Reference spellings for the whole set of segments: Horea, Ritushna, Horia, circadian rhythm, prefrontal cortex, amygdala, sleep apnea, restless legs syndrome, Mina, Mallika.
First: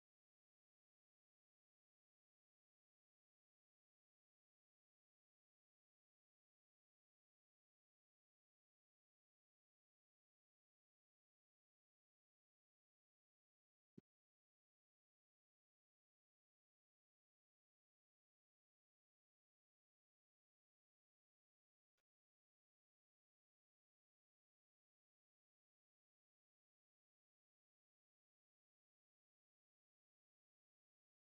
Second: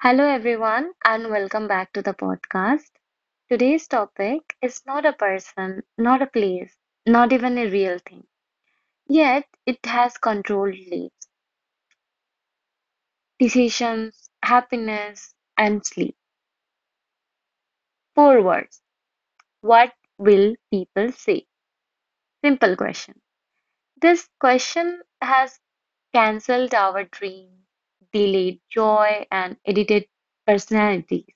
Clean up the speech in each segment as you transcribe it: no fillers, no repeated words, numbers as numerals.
Hello, everyone, and welcome back to the podcast. Today's topic is not a person, not a place, not even a real thing. Yet, it has controlled lives, decisions, happiness, and sleep. Four words. What will people say? Simple question. This question has cancelled our dreams, delayed joy, and edited personalities.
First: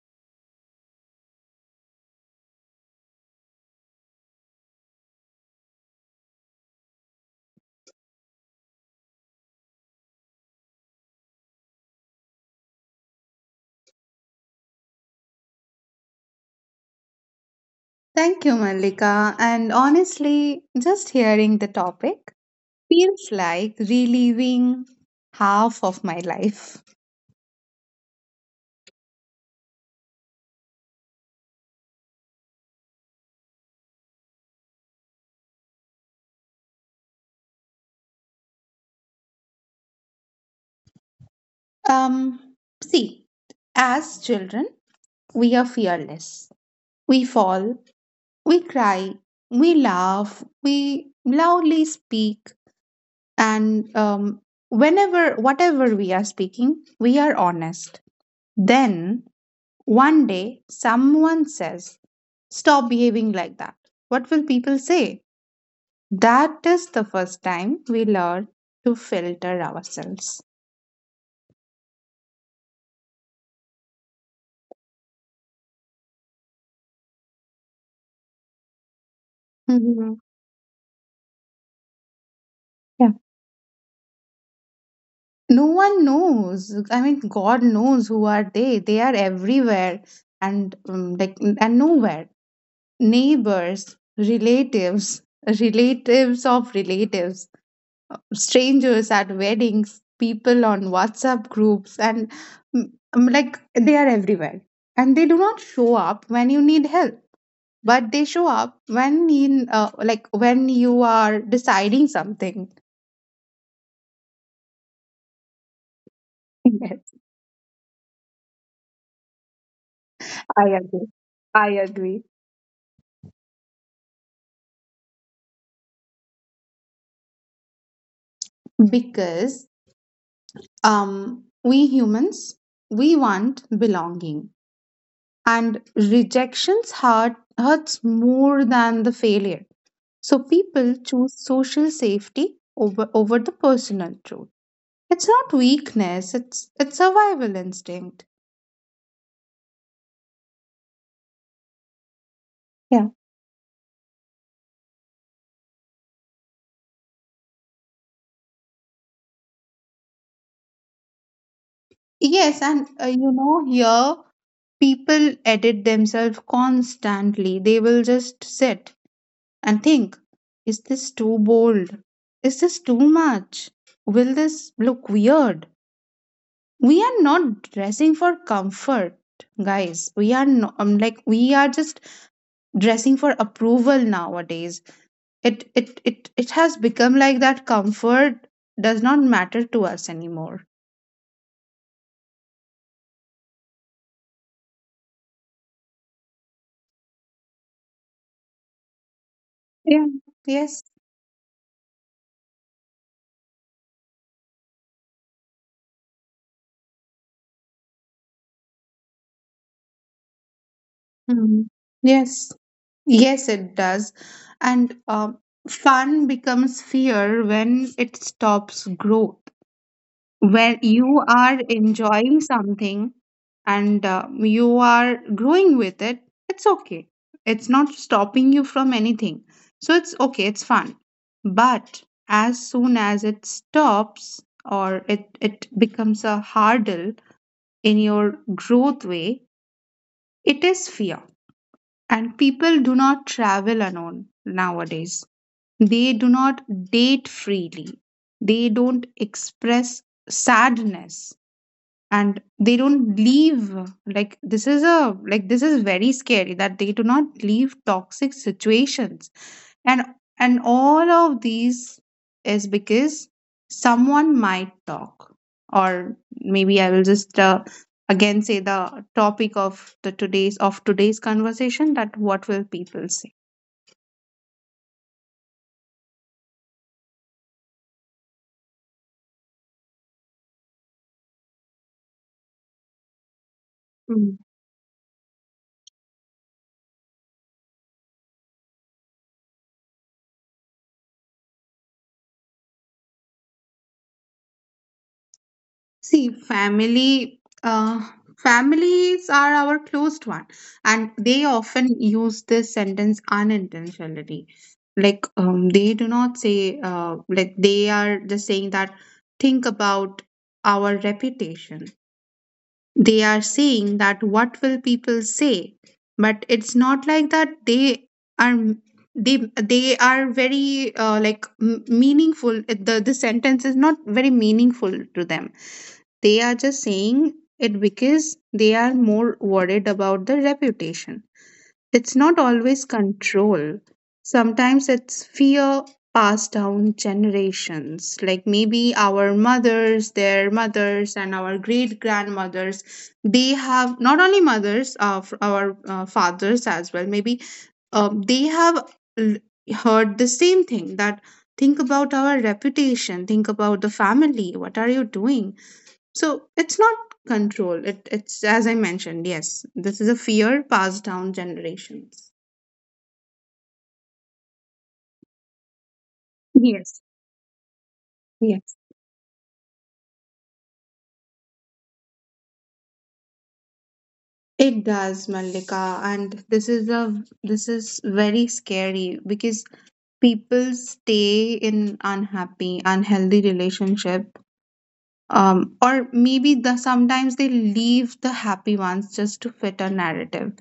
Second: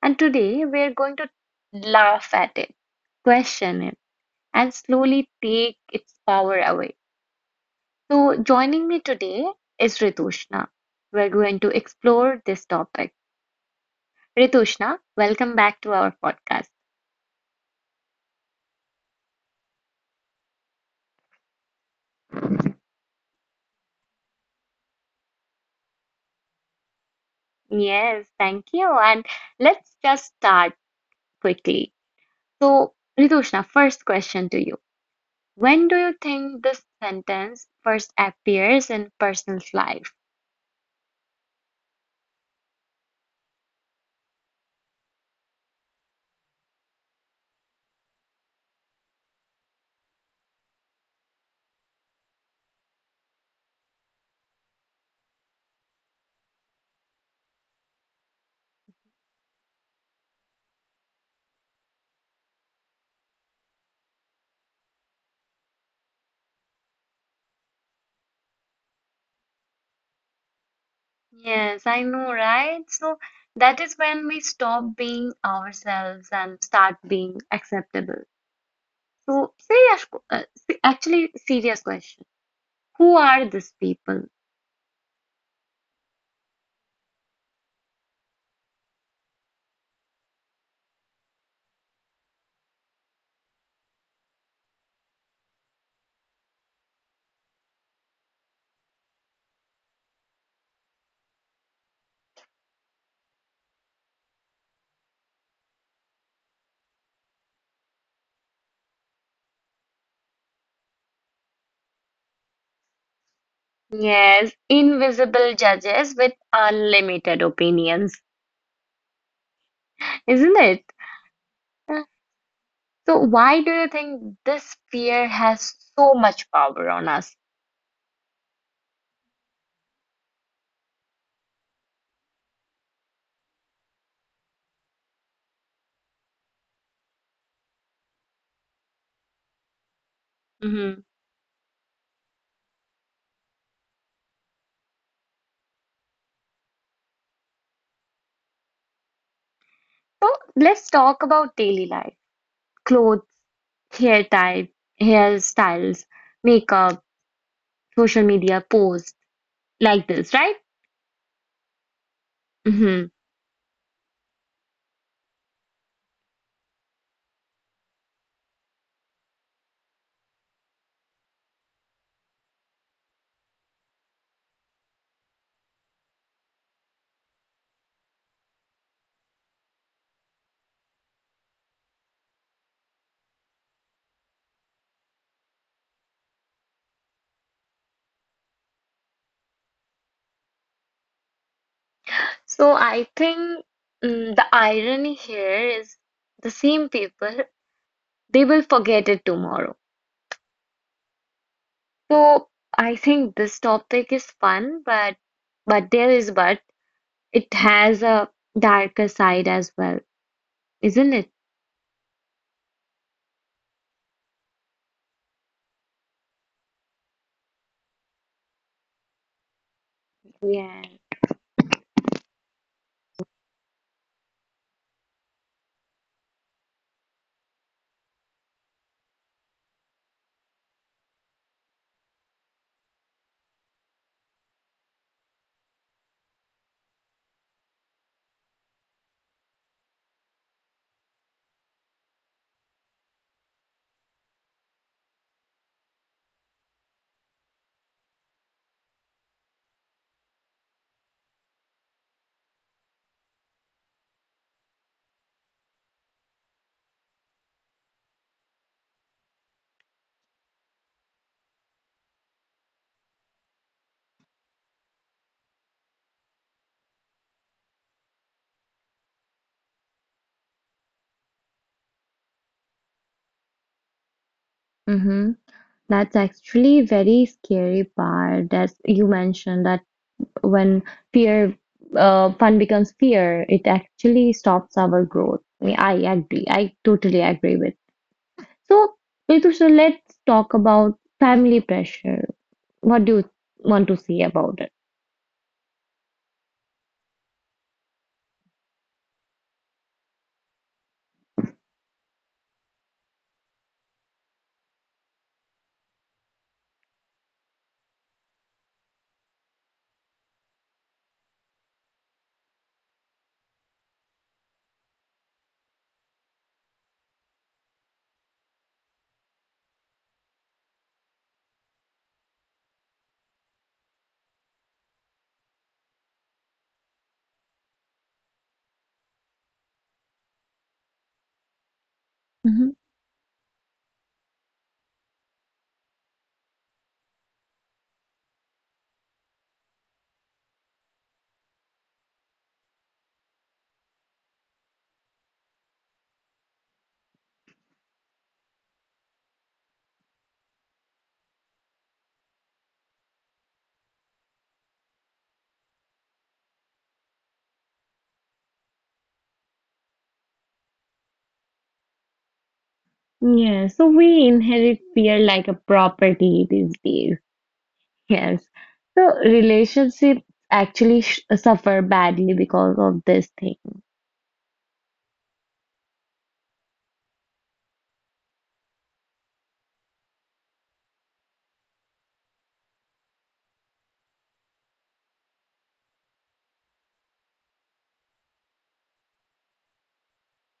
And today, we're going to laugh at it, question it and slowly take its power away. So, joining me today is Ritushna. We're going to explore this topic. Ritushna, welcome back to our podcast. Thank you, Mallika. And honestly, just hearing the topic feels like reliving half of my life. Yes, thank you. And let's just start quickly. So, Ritushna, first question to you. When do you think this sentence first appears in person's life? Um, See, as children, we are fearless. We fall, we cry, we laugh, we loudly speak, and whatever we are speaking, we are honest. Then one day, someone says, stop behaving like that. What will people say? That is the first time we learn to filter ourselves. Yes, I know, right? So, that is when we stop being ourselves and start being acceptable. So, serious, Hmm. qu- uh, se- actually, serious question. Yeah. Who are these people? No one knows. I mean, God knows who are they. They are everywhere and nowhere. Neighbors, relatives, relatives of relatives, strangers at weddings, people on WhatsApp groups, and they are everywhere. And they do not show up when you need help, but they show up when in like when you are deciding something. Yes, invisible judges with Yes, unlimited opinions, isn't I it? agree. I Uh, agree. So, why do you think this fear has so much power on us? Because we humans, we want belonging, and rejections hurts more than the failure. So people hmm choose social safety over the personal truth. It's not weakness, it's survival instinct. So, let's talk about daily life, Yeah. clothes, hair type, hairstyles, makeup, social media posts, like this, Yes, and right? Here people edit themselves constantly. They will just sit and think, is this too bold? Is this too much? Will this look weird? We are not dressing for comfort, guys. We are no, like we are just dressing for approval nowadays. It has become like that. Comfort does not matter to us anymore. So I think the irony here is the same people, they will forget it tomorrow. Yeah. Yes. So I think this topic is fun, but there is but it has a darker side as well, isn't it? Mhm. Yes, yes, it does. And fun becomes fear when it stops growth. When Yeah. you are enjoying something and you are growing with it, it's okay. It's not stopping you from anything. So it's okay, it's fun. But as soon as it stops, or it becomes a hurdle in your growth way, it is fear. And people do not travel alone nowadays. They do not date freely. They don't express sadness, and they don't leave. This is very scary that they do not leave toxic situations, and and all of these is because someone might talk, or maybe I will just again say the topic of the today's of today's conversation, that what will people say. Mm-hmm. That's actually very scary part that you mentioned that when fear, fun becomes fear, it actually stops our growth. I agree. I totally agree with. So, Ritu, so let's talk about family pressure. What do you want to say about it? See, families are our closed one, and they often use this sentence unintentionally. They do not say, they are just saying that, think about our reputation. They are saying that what will people say, but it's not like that. Are they they are very meaningful. The sentence is not very meaningful to them. They are just saying it because they are more worried about the reputation. It's not Mhm. always control. Sometimes it's fear passed down generations. Like maybe our mothers, their mothers, and our great grandmothers, they have not only mothers, our fathers as well. Maybe they have l- heard the same thing, that think about our reputation, think about the family, what are you doing? So it's not control. It's as I mentioned, yes, this is a fear passed down generations. Yeah, so we inherit fear like a property these Yes, days. Yes. yes, So relationships actually sh suffer badly because of this thing. it does, Mallika, and this is very scary because people stay in unhappy, unhealthy relationship, or maybe the sometimes they leave the happy ones just to fit a narrative.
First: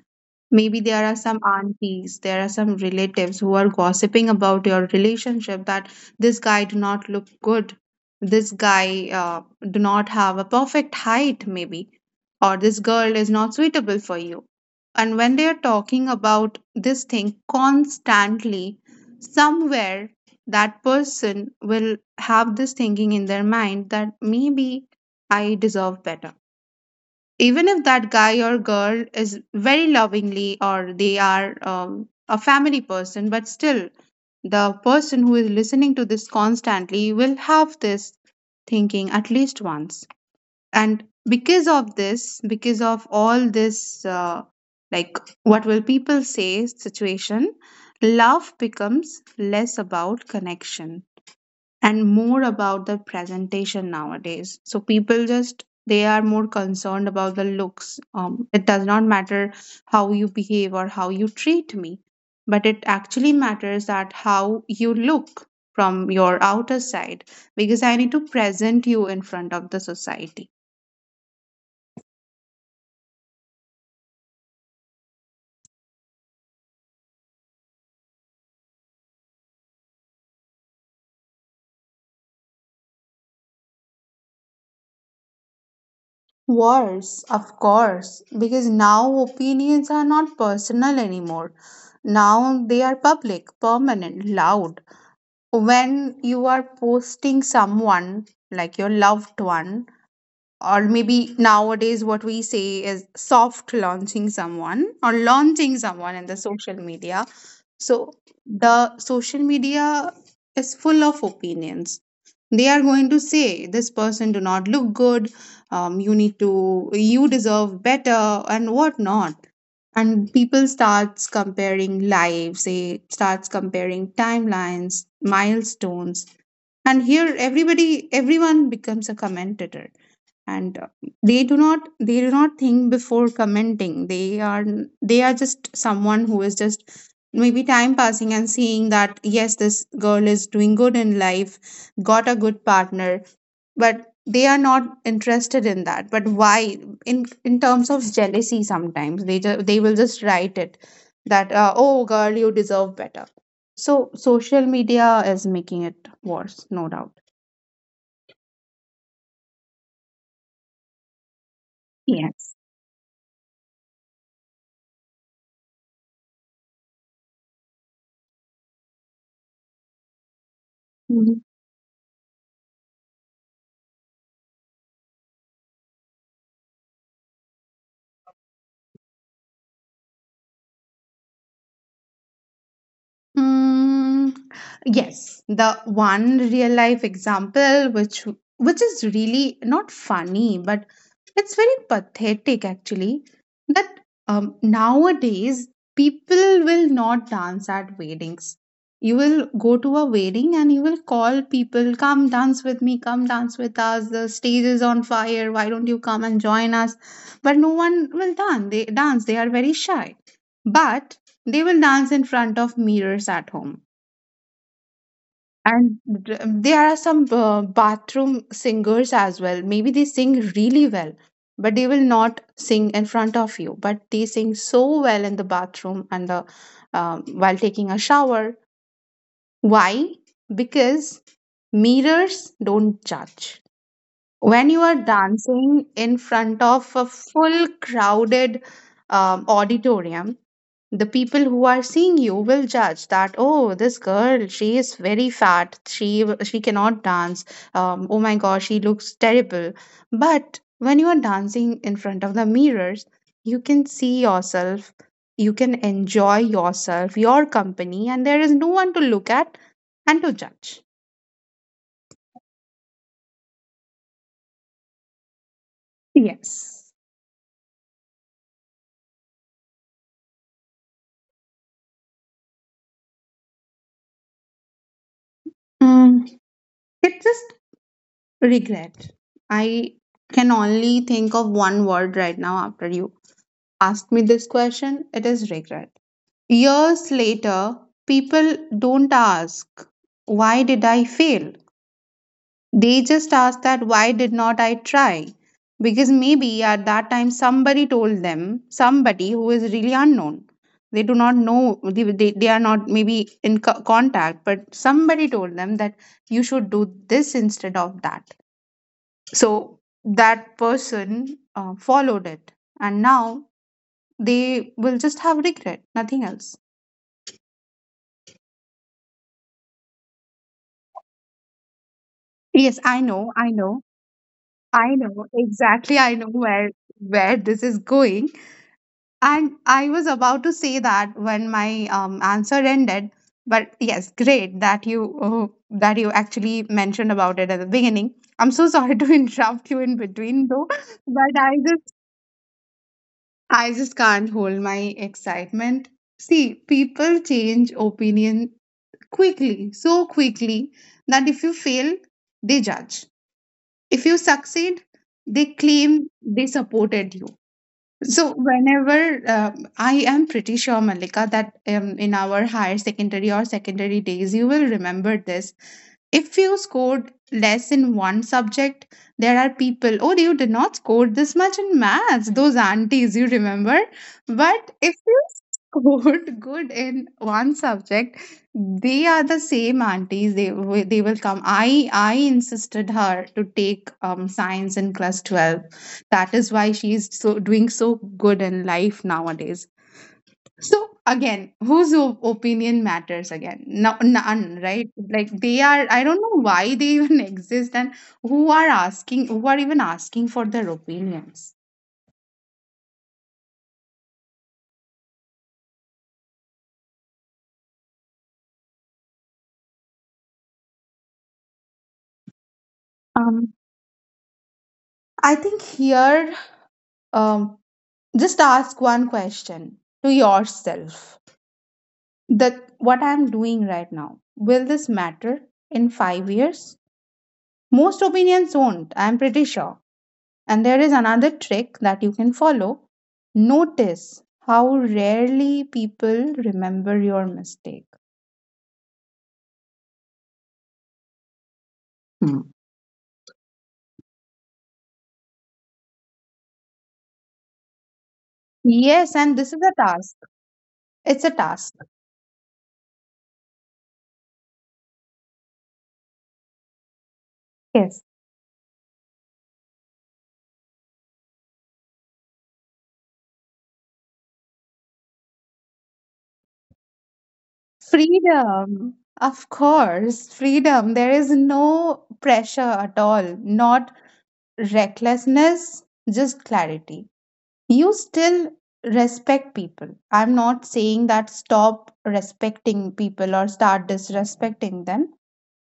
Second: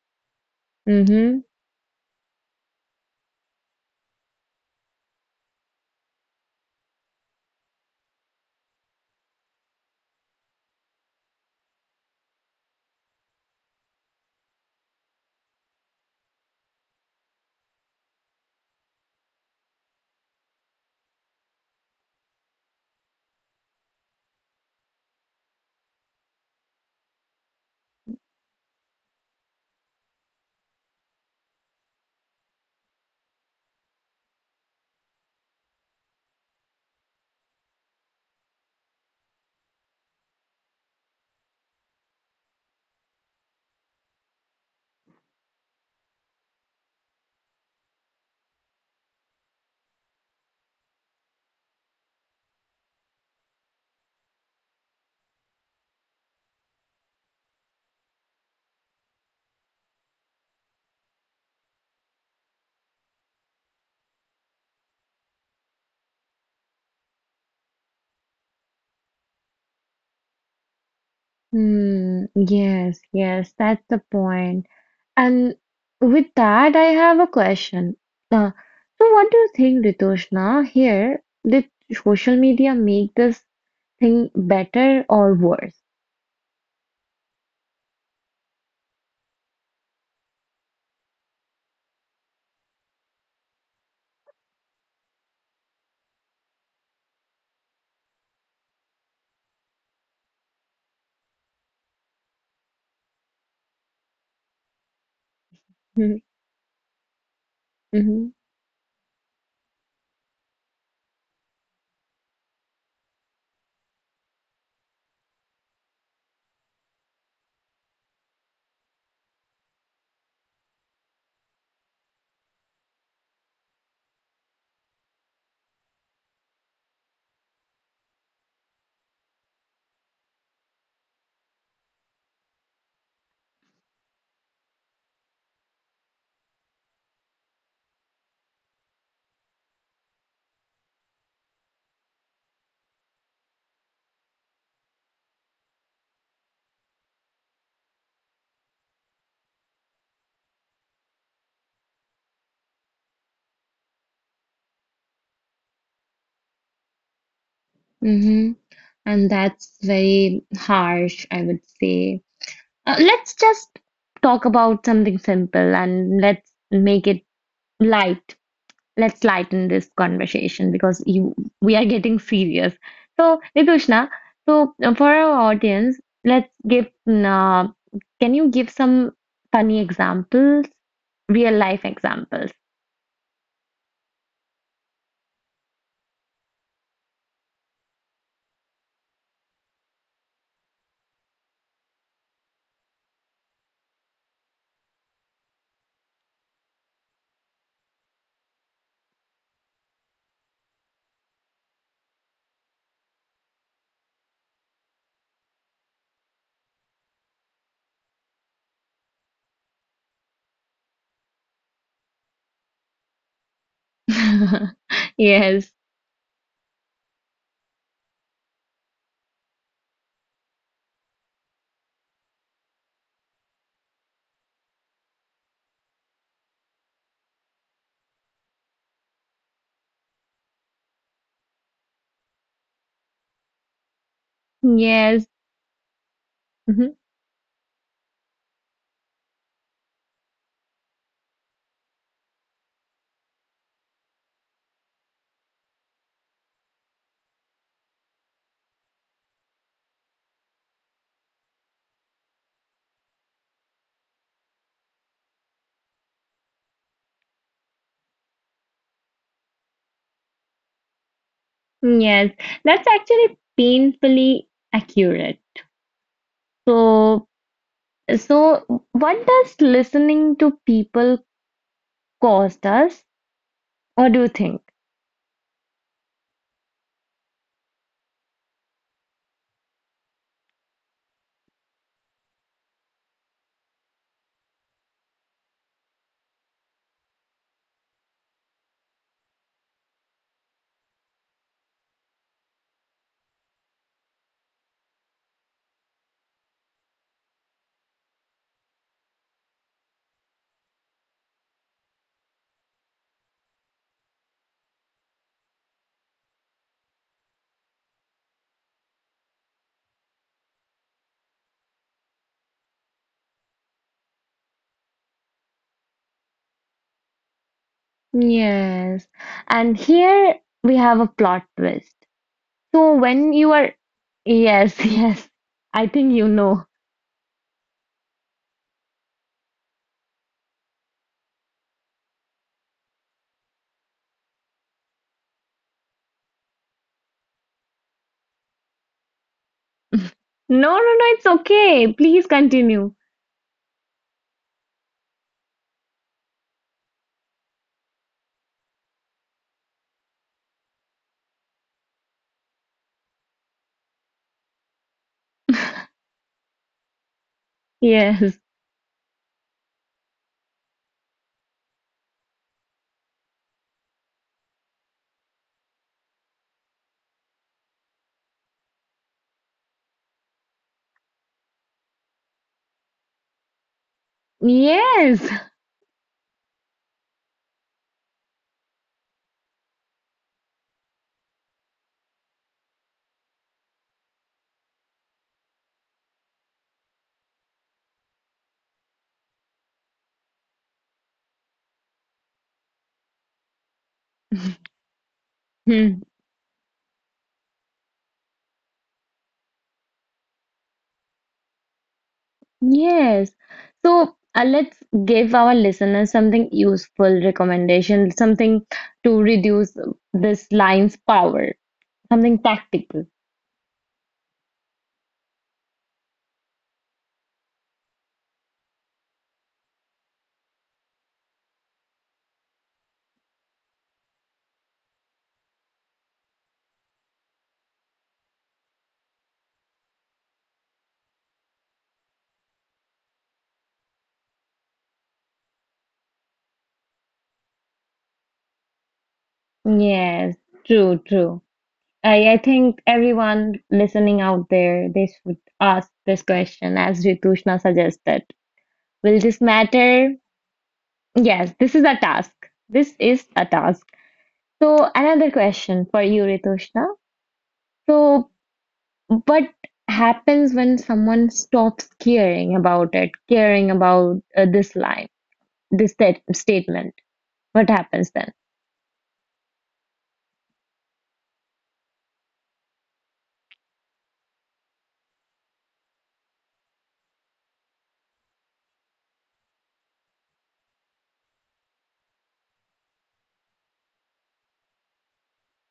Maybe there are some Mm-hmm. aunties, there are some relatives who are gossiping about your relationship, that this guy do not look good, this guy do not have a perfect height, maybe, or this girl is not suitable for you. And when they are talking about this thing constantly, somewhere that person will have this thinking in their mind that maybe I deserve better, even if that guy or girl is very lovingly or they are a family person, but still the person who is listening to this constantly will have this thinking at least once. And because of all this like what will people say situation, love becomes less about connection and more about the presentation nowadays. So people just, they are more concerned about the looks. It does not matter how you behave or how you treat me, but it actually matters that how you look from your outer side, because I need to present you in front of the society. Mm, yes, yes, that's the point. And with that, I have a question. Uh, so what do you think, Ritushna? Here, did social media make this thing better or worse? Worse, of course, because now opinions are not personal anymore. Now they are public, permanent, loud. When you are posting someone, like your loved one, or maybe nowadays what we say is soft launching someone or launching someone Mhm, in the social media, so mhm, the social media is full of opinions. They are going to say this person do not look good, you need to you deserve better, and whatnot. And people starts comparing lives, they starts comparing timelines, milestones. And here everybody everyone becomes a commentator. And they do not think before commenting. They are just someone who is just maybe time passing, and seeing that, yes, this girl is doing good in life, got a good partner, but they are not interested in that. But why? In terms of jealousy, sometimes they will just write it, that oh girl, you deserve better. So social media is making it worse, no doubt. mhm. And that's very harsh, I would say. Yes. Let's just talk about something simple and let's make it light. Let's lighten this conversation because you Mhm. we are getting serious. So, Nitushna, for our audience, let's give can you give some funny examples, real life examples? Mm, yes, the one real life example which is really not funny, but it's very pathetic actually, that nowadays people will not dance at weddings. You will go to a wedding and you will call people, come dance with me, come dance with us. The stage is on fire. Why don't you come and join us? But no one will dance. They dance. They are very shy. But they will dance in front of mirrors at home. Yes. And there are some bathroom singers as well. Maybe they sing really well, but they will not sing in front of you. But they sing so well in the bathroom and the while taking a shower. Why? Because mirrors don't judge. When you are Yes. dancing in front Mm-hmm. of a full crowded auditorium, the people who are seeing you will judge, that oh, this girl, she is very fat, she cannot dance, oh my gosh, she looks terrible. But when you are dancing in front of the mirrors, you can see yourself, you can enjoy yourself, your company, and there is no one to look at and to judge. Yes, that's actually painfully accurate. Yes. So, so what does listening to people cost us, or do you think? Mm, it's just regret. I can only think of one word right now after you asked me this question. It is regret. Years later, people don't ask, why did I fail? They just ask that, why did not I try? Because maybe at that time somebody told them, somebody who is really unknown. They do not know, they are not maybe in contact, but somebody told them that you should do this instead of that. So that person followed it. And now they will just have regret, nothing else. Yes, and here we have a plot twist. Yes, So I when know, you I are, know. yes, I know yes, I exactly. think I you know know. where this is going, and I was about to say that when my answer ended. But yes, great that you actually mentioned about it at the beginning. I'm so sorry to interrupt you in between, though, No, no, no, it's but okay. Please continue. I just can't hold my excitement. See, people change opinion quickly, so quickly that if you fail, they judge. If you succeed, they claim they supported you. So Yes, whenever I am pretty sure, Malika, that in our higher secondary or secondary days, you will remember this. If you scored less in one subject, there are people, oh, you did not score this much in maths, those aunties, you remember? But if yes. you scored good in one subject, they are the same aunties. They will come. I insisted her to take science in class 12. That is why she is doing so good in life nowadays. So again, whose opinion matters again? No, none, right? Like they are. I don't know why they even exist, and who are even asking for their opinions. Yes. So, let's give our listeners something useful recommendation, something to reduce this line's power, something practical. Um, I think here, um, just ask one question to yourself: that what I'm doing right now, will this matter in 5 years? Most opinions won't, I'm pretty sure. And there is another trick that you can follow. Notice how rarely people remember your mistake. Yes, true, true. I Hmm. think everyone listening out there, they should ask this question as Ritushna suggested. Yes, Will and this this is a task. matter? It's a Yes, this task. is a task. This is a task. So another question for you, Ritushna. Yes. So what happens when someone stops caring about it, caring about this line, this statement? What happens then? Freedom. Of course, freedom. There is no pressure at all, not recklessness, just clarity. You still respect people. I'm not saying that stop respecting people or start disrespecting them,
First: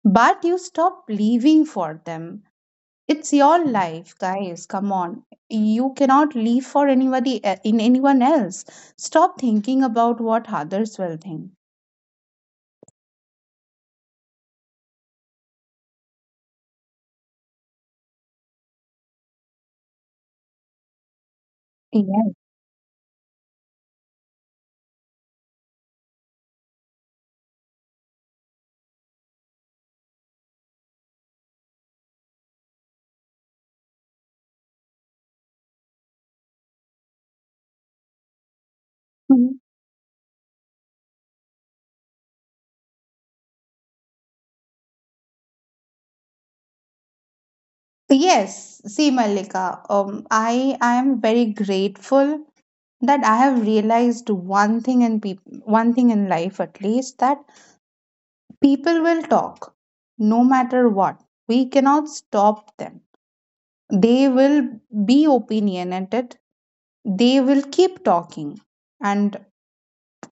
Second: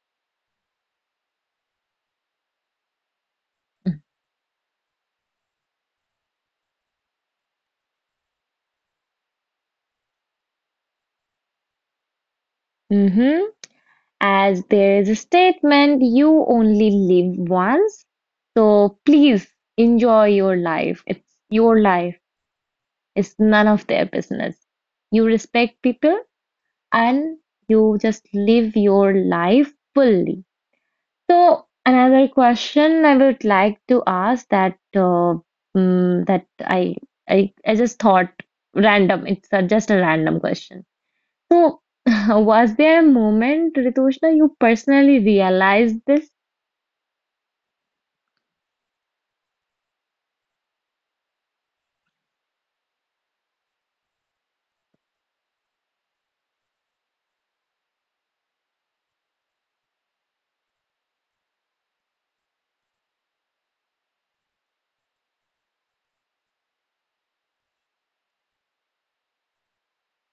but you stop living for them. It's your life, guys. Come on. You cannot live for anybody e- in anyone else. Stop thinking about what others will think. Mm-hmm. As there is a statement, you only live once. So please enjoy your life. It's your life. Yes. It's none of their business. You respect people and you just live your life fully. So another question I would like to ask that mm, that I, I just thought random. It's Mhm. Just a random question. So was there a moment, Ritushna, you personally realized this? Yes, see Malika, I am very grateful that I have realized one thing in life at least that people will talk no matter what. We cannot stop them. They will be opinionated, they will keep talking. And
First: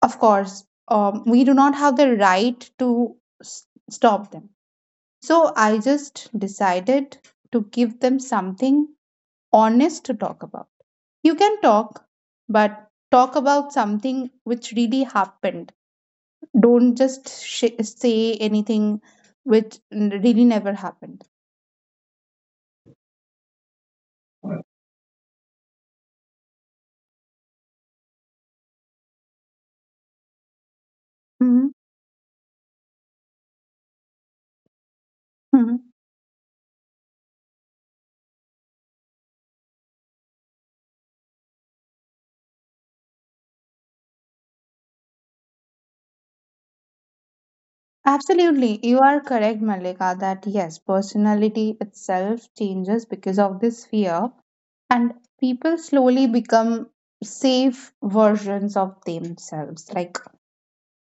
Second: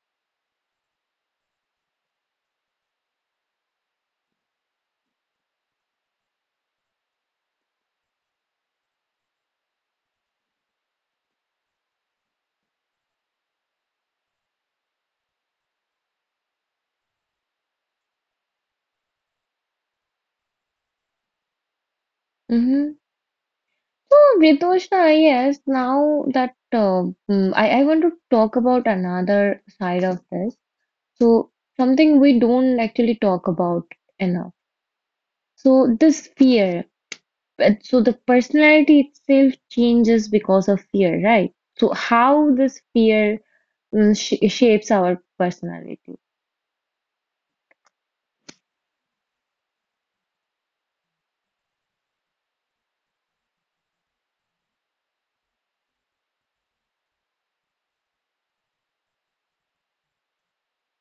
of course, we do not have the right to stop them. So I just decided to give them something honest to talk about. You can talk, but talk about something which really happened. Don't just say anything which really never happened. Mm-hmm. So, Ritushna, yes, now that I want to talk about another side of this. So hmm something we don't actually talk about enough. hmm So this fear, so the personality itself changes because of fear, right? So how this fear mm, sh shapes our personality. Absolutely. You are correct, Malika, that yes, personality itself changes because of this fear. And people slowly become safe versions of themselves, like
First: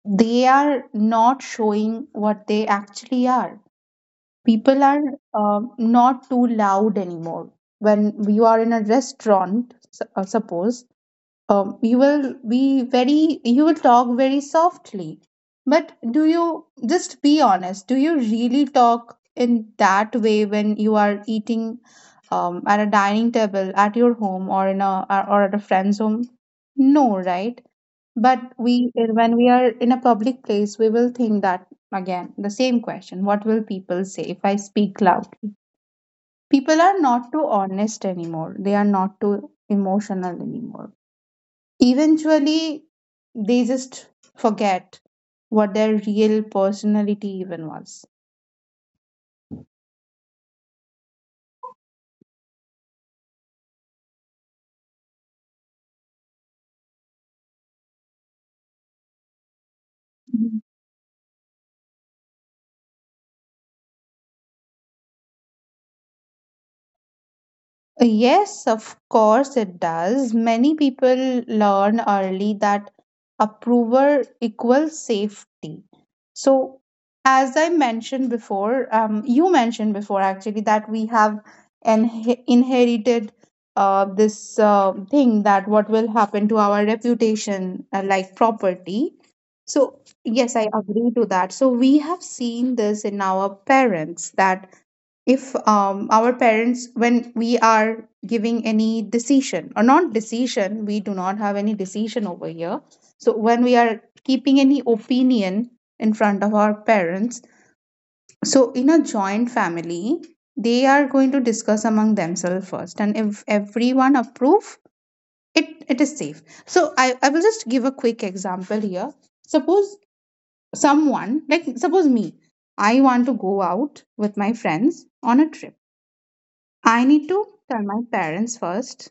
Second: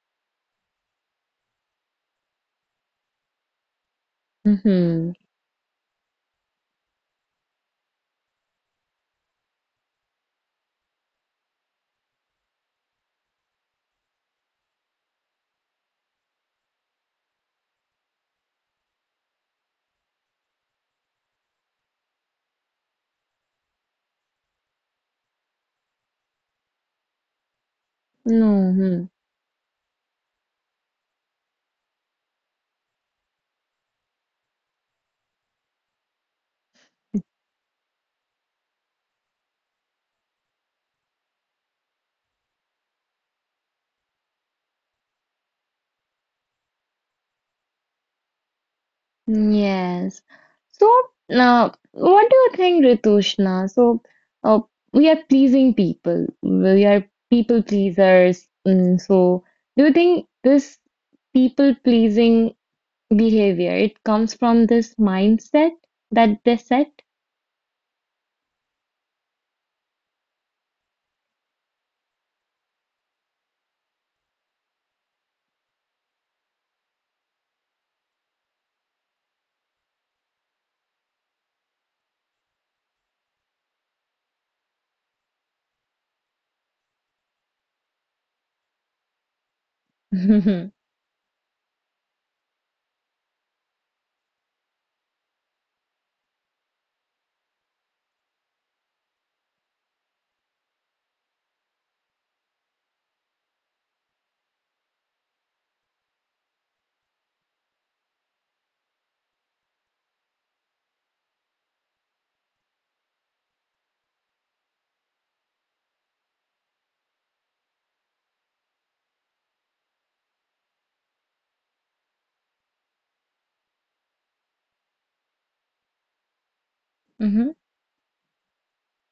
they are not showing what they actually are. People are Mm-hmm. Not too loud anymore. When you are in a restaurant, suppose you will be very, you will talk very softly. But do you, just be honest, do you really talk in that way when you are eating at a dining table at your home, or in a, or at a friend's home? No, right? But No. when we are in a public place, we will think that again the same question, what will people say if I speak loudly? People are not too honest anymore, they are not too emotional anymore. Eventually they just forget what their real personality even was. Yes. So now, what do you think, Ritushna? So, uh, we are pleasing people. We are people pleasers. So, do you think this people pleasing behavior. It comes from this mindset that they set. Yes, of course it does. Many people learn early that approval equals safety. So, as I mentioned before, you mentioned before actually, that we have inherited this thing, that what will happen to our reputation, like property. So, yes, I hmm agree to that. So, we have seen this in our parents, that if our parents, when we are giving any decision, or not decision, we do not have any decision over here, so when we are keeping any opinion in front of our parents, so in a joint family, they are going to discuss among themselves first, and if everyone approve, it is safe. So I will just give a quick example here. Suppose someone, like suppose me, I want to go out with my friends on a trip. I need hmm to tell my parents first.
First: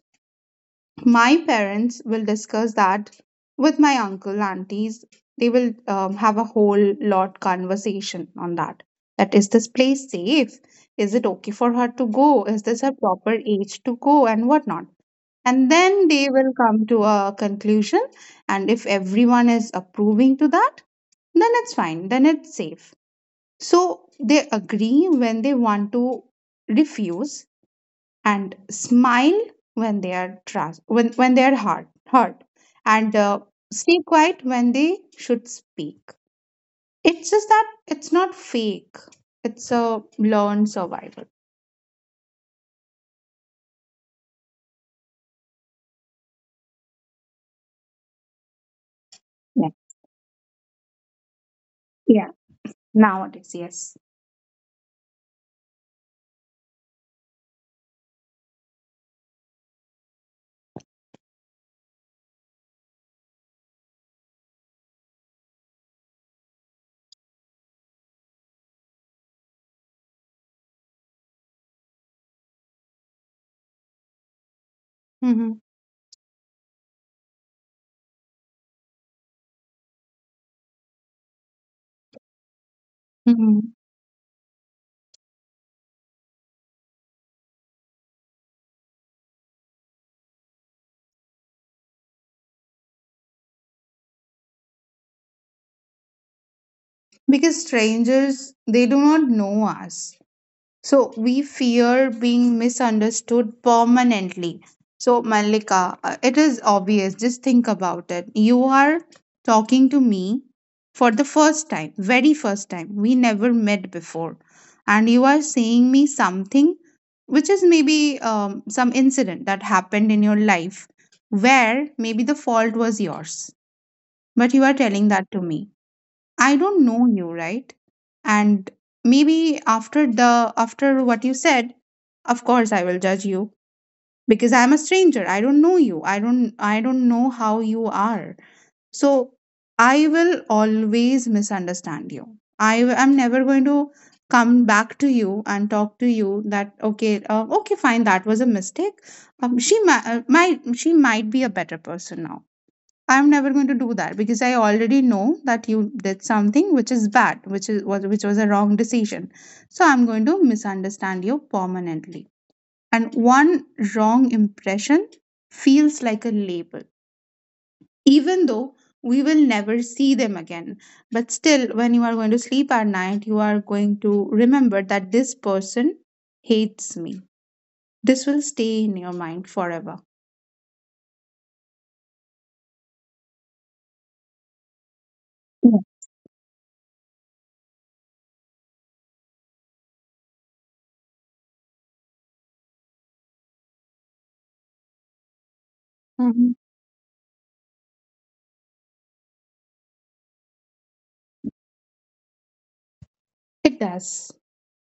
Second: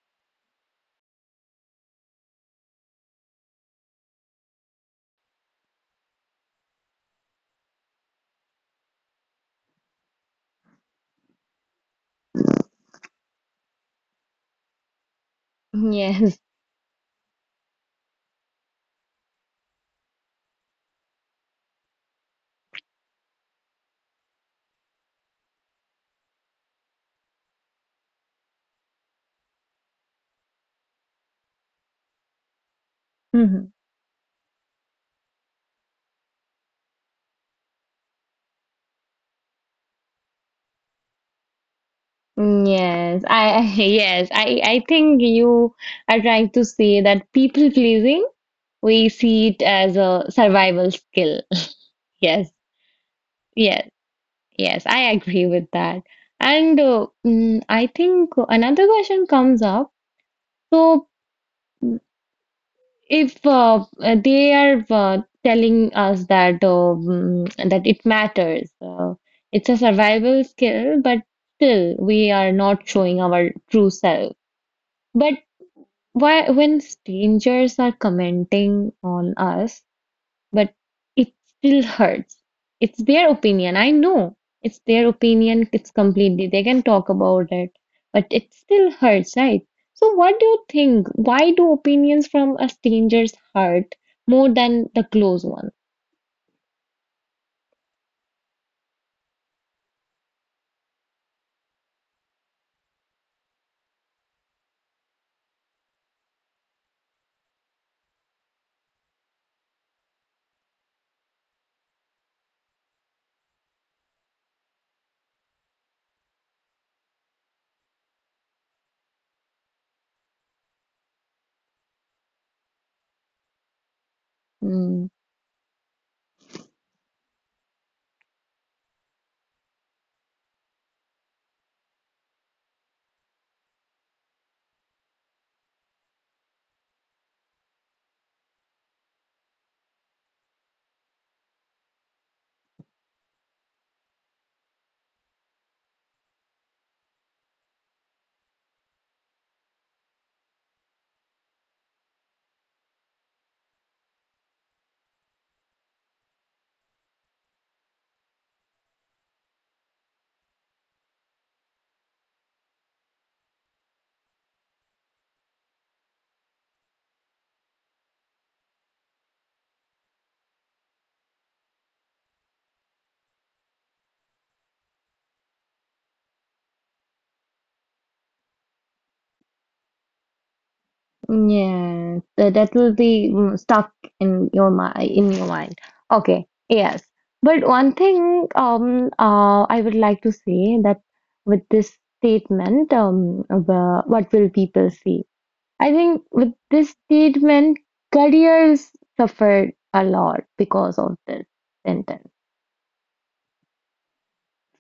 My parents will discuss that with my uncle, aunties. They will have a whole lot conversation on that. That is this place safe? Is it okay for her to go? Is this her proper age to go, and whatnot? And then they Yes. will come to a conclusion. And if everyone is approving to that, then it's fine. Then it's safe. So they agree when they want to refuse, and smile when they are trust, when they are hurt, and Mhm. stay quiet when they should speak. It's just that it's not fake, it's a learned survival. Yes. I think you are trying to say that people pleasing, we see it Yeah, as a survival skill. yeah. Yes, Nowadays, yes, yes. yes, I agree with that. And I think another question comes up. So, if they are telling us that that it matters it's a survival skill but still we are not showing our true self but hmm why when strangers are commenting on us but it still hurts. It's their hmm opinion. I know it's their opinion. It's completely, they can talk about it, but it still hurts, right? So, what do you think? Why do opinions from a stranger's hurt more than the close one? because strangers, they do not know us. So we fear being misunderstood permanently. So, Malika, it is obvious. Just think about it. You are talking to me for the first time, very first time. We never met before. And you are saying me something which is maybe some incident that happened in your life, where maybe the fault was yours. But you are Hmm. telling that to me. I don't know you, right? And maybe after the after what you said, of course I will judge you, because I'm a stranger. I don't know you. I don't know how you are. So I will always misunderstand you. I am never going to come back to you and talk to you that, okay, okay, fine, that was a mistake. She might, she might be a better person now. I'm never going to do that, because I already know that you did something which is bad, which is was which was a wrong decision. So I'm going to misunderstand you permanently. And one wrong impression feels like a label, even though we will never see them again. But still, when you are going to sleep at night, you are going to remember that this person hates me. This will stay in your mind forever. Yeah, that will be stuck in your mind, in your Yeah. mind. Okay, yes. But one thing I would like to say that with this statement the, what will people see? I think Mhm. with this statement careers suffered a lot because of this sentence. It does.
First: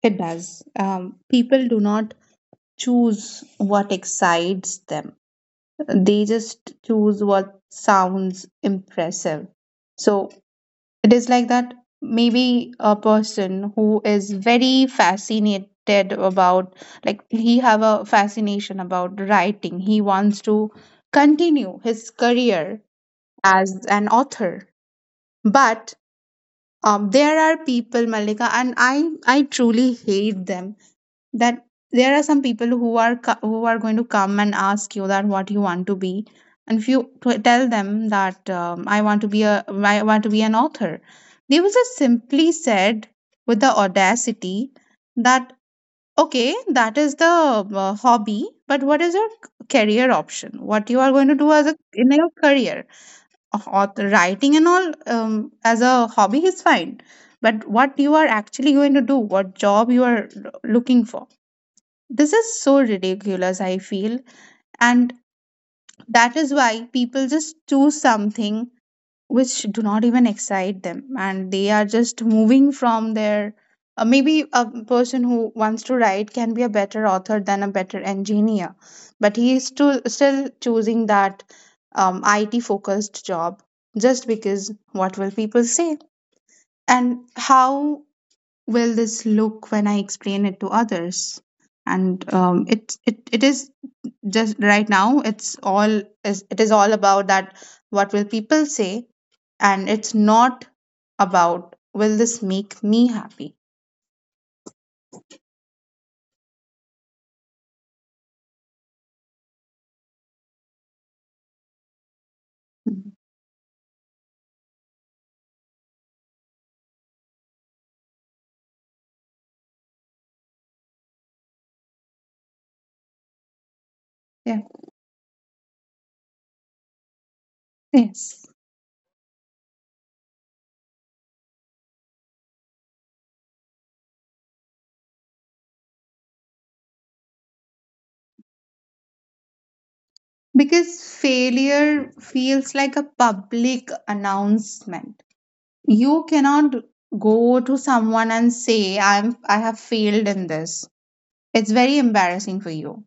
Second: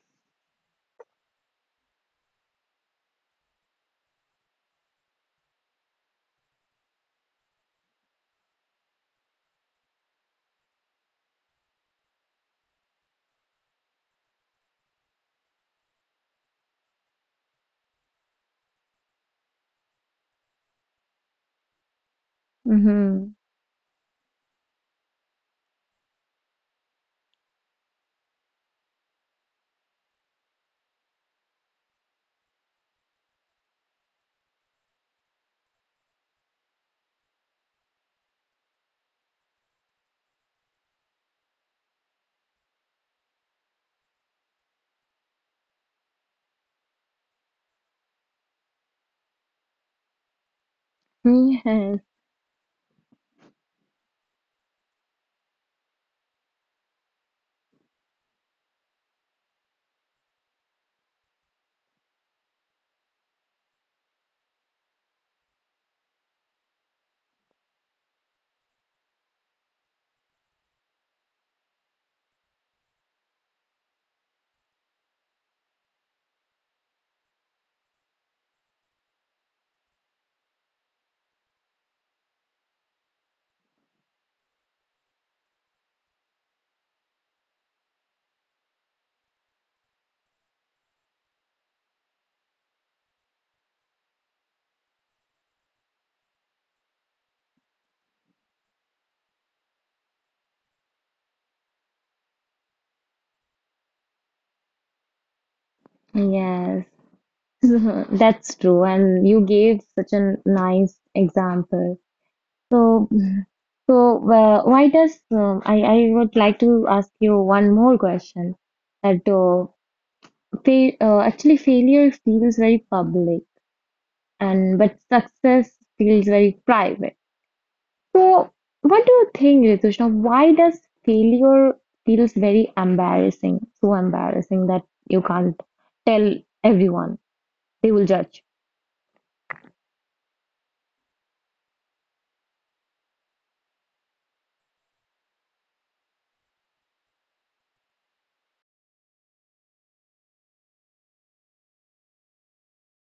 It does. People do not choose what excites them. They just choose what sounds impressive. So it is like that, maybe a person who is very fascinated about, like he have a fascination about writing. He wants to continue his career Mm-hmm. as an author. But there are people, Malika, and I truly hate them, that there are some people who are who are going to come and ask you that what you want to be. And if you tell them that, I want to be a, I want to be an author, they will just simply said with the audacity that, okay, that is the hobby, but what is your career option, what you are going to do as a, Yes, in your career. Author, writing and all, as a hobby is fine, but what you are actually going to do, what job you are looking for. This is so ridiculous, I feel. And that is why people just choose something which do not even excite them. And they are just moving from their. Maybe a person who wants to write can be a better author than a better engineer, but he is still, still choosing that IT focused job, just because what will people say? And how will this look when I explain it to others? And it is just, right now it's all is it is all about that, what will people say. And it's not about, will this make me happy. yes. That's true, and you gave such a nice example. So Mhm. so, why does I would like to ask you one more question that fa actually failure feels very public Yeah. and but success feels very private. Yes. So, what do you think, Ritushna? Why does failure feels very embarrassing, so embarrassing that you can't tell everyone? They will judge. Because failure feels like a public announcement. You cannot go to someone and say, I have failed in this. It's very embarrassing for you.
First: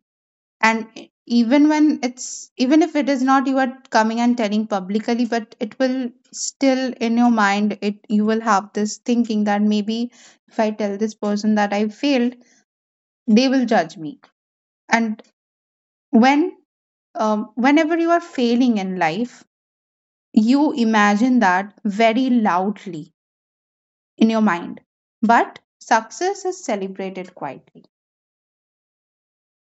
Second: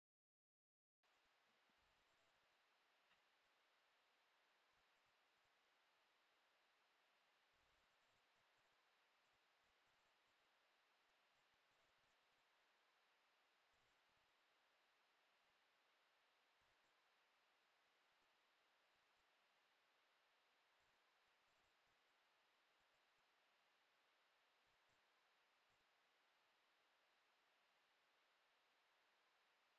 And even if it is not, you are coming and telling publicly, but it will still, in your mind, it you will have this thinking that maybe if I tell this person that I failed, they will judge me. And when, whenever you are failing in life, you imagine that very loudly in your mind. But success is celebrated quietly.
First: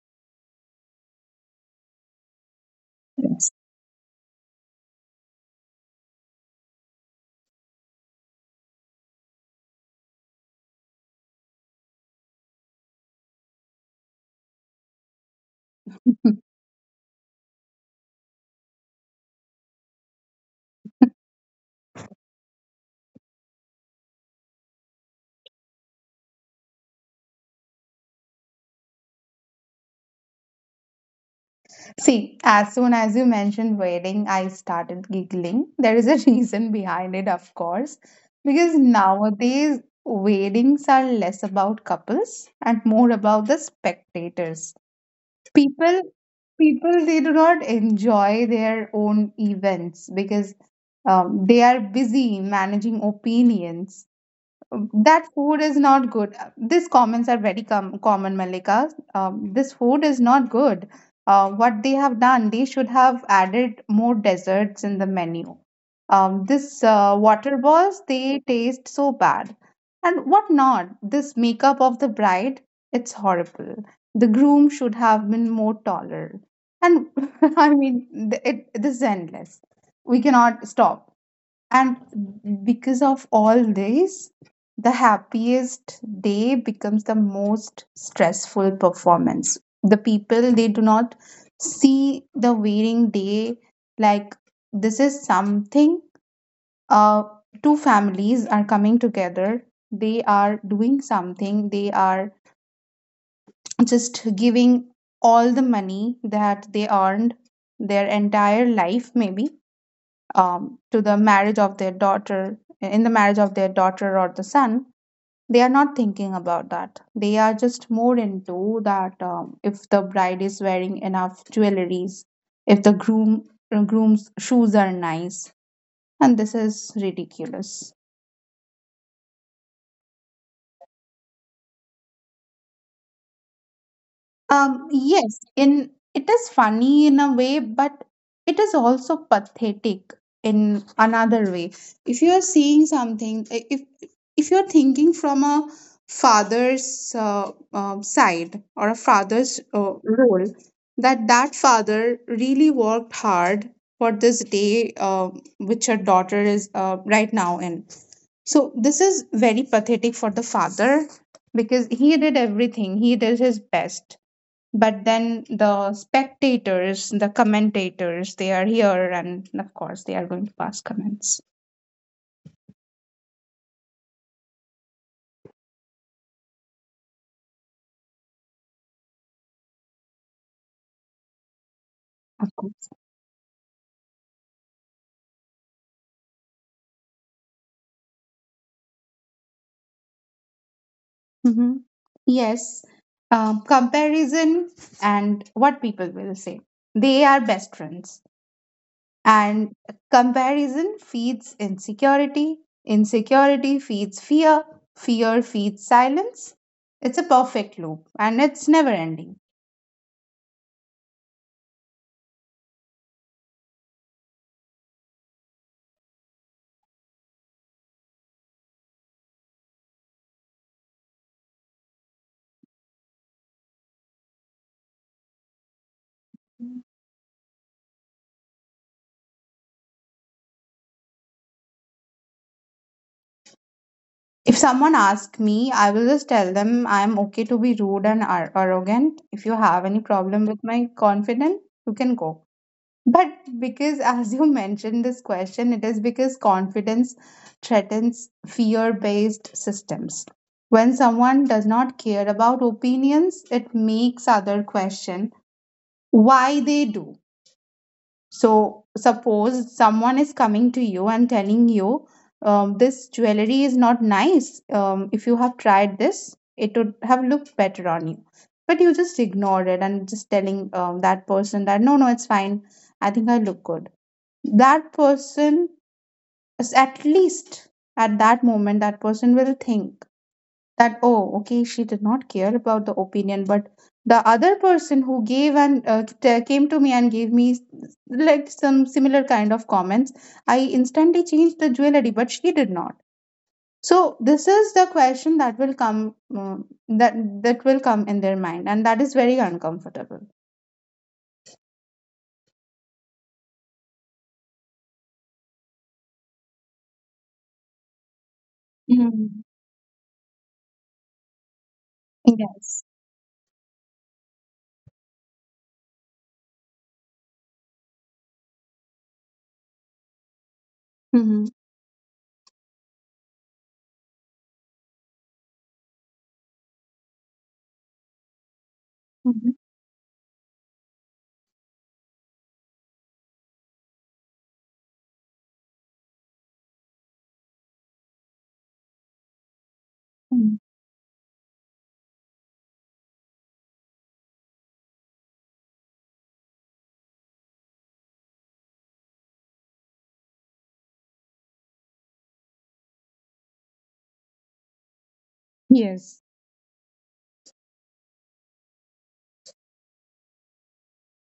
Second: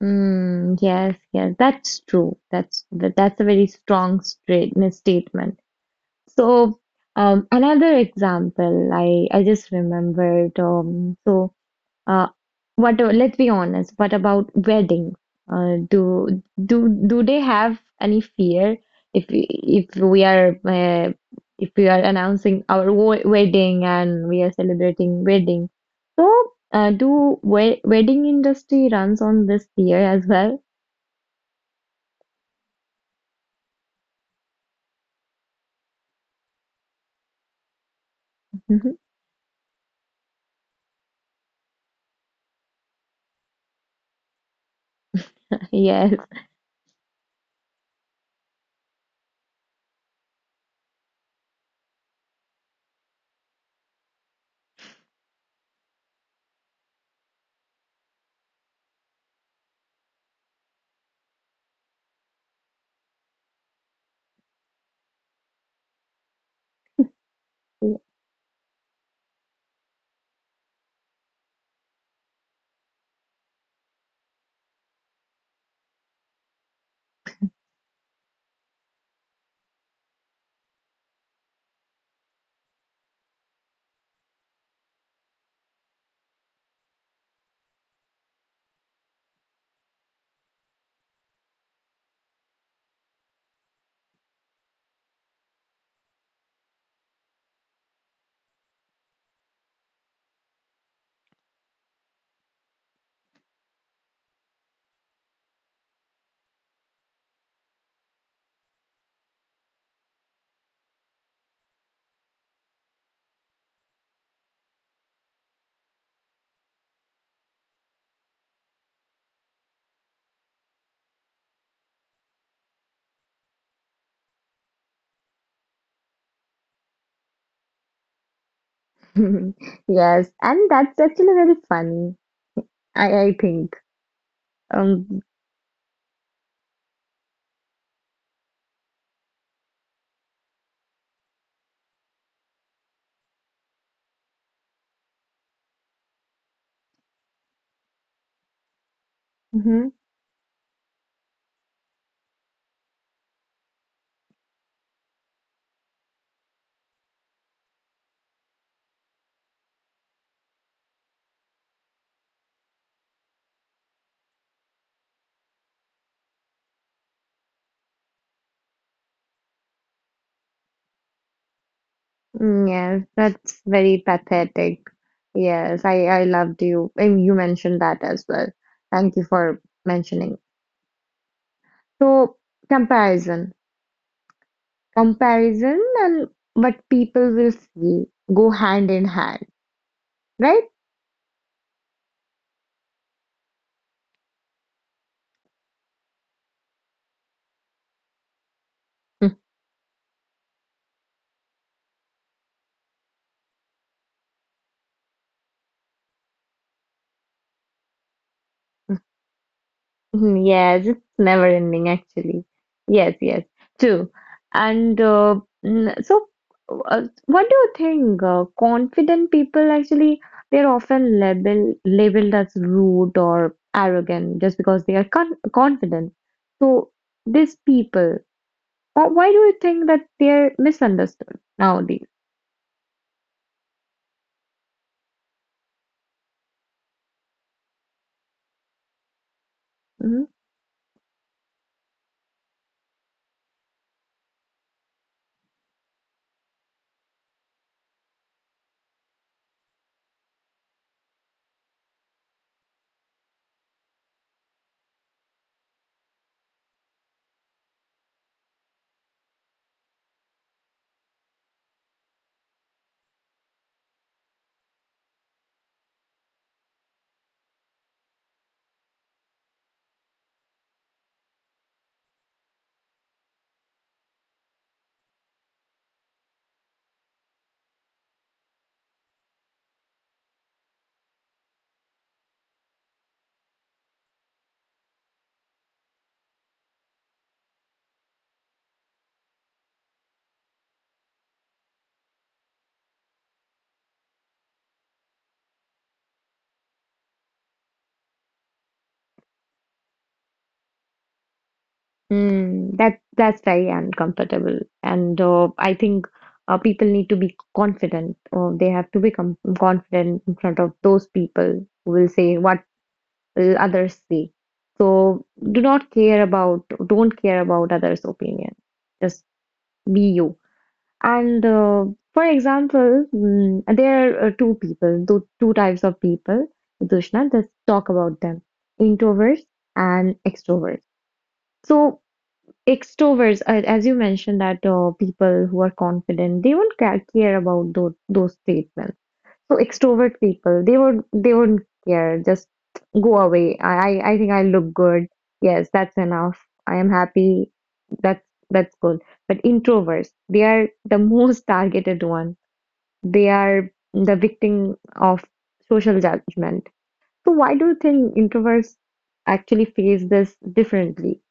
Mm, yes, yes, that's true. That's a Yes. very strong straight statement. So another example, I just remembered. Uh, what? Let's be honest. What about weddings? Do do do they have any fear if we- if we are uh, if we are announcing our wedding and we are celebrating wedding? So do we wedding industry runs on this fear as well? See, as soon as you mentioned wedding, I started giggling. There is a reason behind it, of course, because nowadays weddings are less about couples and more about the spectators. People, Yes. people, they do not enjoy their own events, because they are busy managing opinions, that food is not good. These comments are very common, Malika. This food is not good. What they have done, they should have added more desserts in the menu. This water balls, they taste so bad. And what not? This makeup of the bride, it's horrible. The groom should have been more taller. And I mean, it is endless. We cannot stop. And because of all this, the happiest day becomes the most stressful performance. The people, they do not see the wearing day like, this is something. Uh, two families are coming together, they are doing something, they are just giving all the money that they earned their entire life, maybe, to the marriage of their daughter, or the son. They are not thinking about that, they are just more into that, if the bride is wearing enough jewelries, if the groom's shoes are nice. And this is ridiculous. Yes, and that's actually very funny. I think. Um, Yes, in it is funny in a way, but it is also pathetic in another way. If you are seeing something, if you are thinking from a father's side, or a father's mhm. Role, that that father really worked hard for this day, which your daughter is right now in. So this is very pathetic for the father, because he did everything. He did his best, but then the spectators, the commentators, they are here, and of course they are going to pass comments. Mm, yeah, that's very pathetic. Yes, I loved you. And you mentioned that as well. Thank you for mentioning. So, Of course. comparison. Comparison and what people will see go hand in hand, right? hmm yes. Um, comparison and what people will say, they are best friends. And comparison feeds insecurity, insecurity feeds fear, fear feeds silence. It's a perfect loop, and it's never ending. Mhm, yes, it's never ending actually. Yes, yes, true. And mm, so, what do you think? Confident people actually they're often labeled as rude or arrogant just because they are confident. So these people, why do you think that they're misunderstood nowadays? If someone asks me, I will just tell them, I'm okay to be rude and arrogant. If you have any Mm-hmm. problem with my confidence, you can go. But because, as you mentioned this question, it is because confidence threatens fear based systems. When someone does not care about opinions, it makes other question why they do. So, suppose someone is coming to you and telling you, this jewelry is not nice. If you have tried this, it would have looked better on you. But you just ignored it and just telling that person that, no, no, it's fine. I think I look good. That person, is at least at that moment, that person will think that, oh okay, she did not care about the opinion, but the other person who gave and came to me and gave me like some similar kind of comments, I instantly changed the jewelry, but she did not. So this is the question that will come, um, that that will come in their mind, and that is very uncomfortable. Mm, that that's very uncomfortable, and I think people need to be confident. Or they have to become Mm. confident in front of those people who will say what Yes. will others say. So do not care about, don't care about others' opinion. Just be you. And Hmm. For example, there are two people, two types of people. Dushna, just talk about them: introverts Mhm. and extroverts. So extroverts, as you mentioned, that people who are confident, they won't care about those statements. So extrovert Mm. people, they wouldn't care. Just go away. I think I look good. Yes, that's enough. I am happy. That's good. But introverts, they are the most targeted one. They are the victim of social Yes. judgment. So why do you think introverts actually face this differently?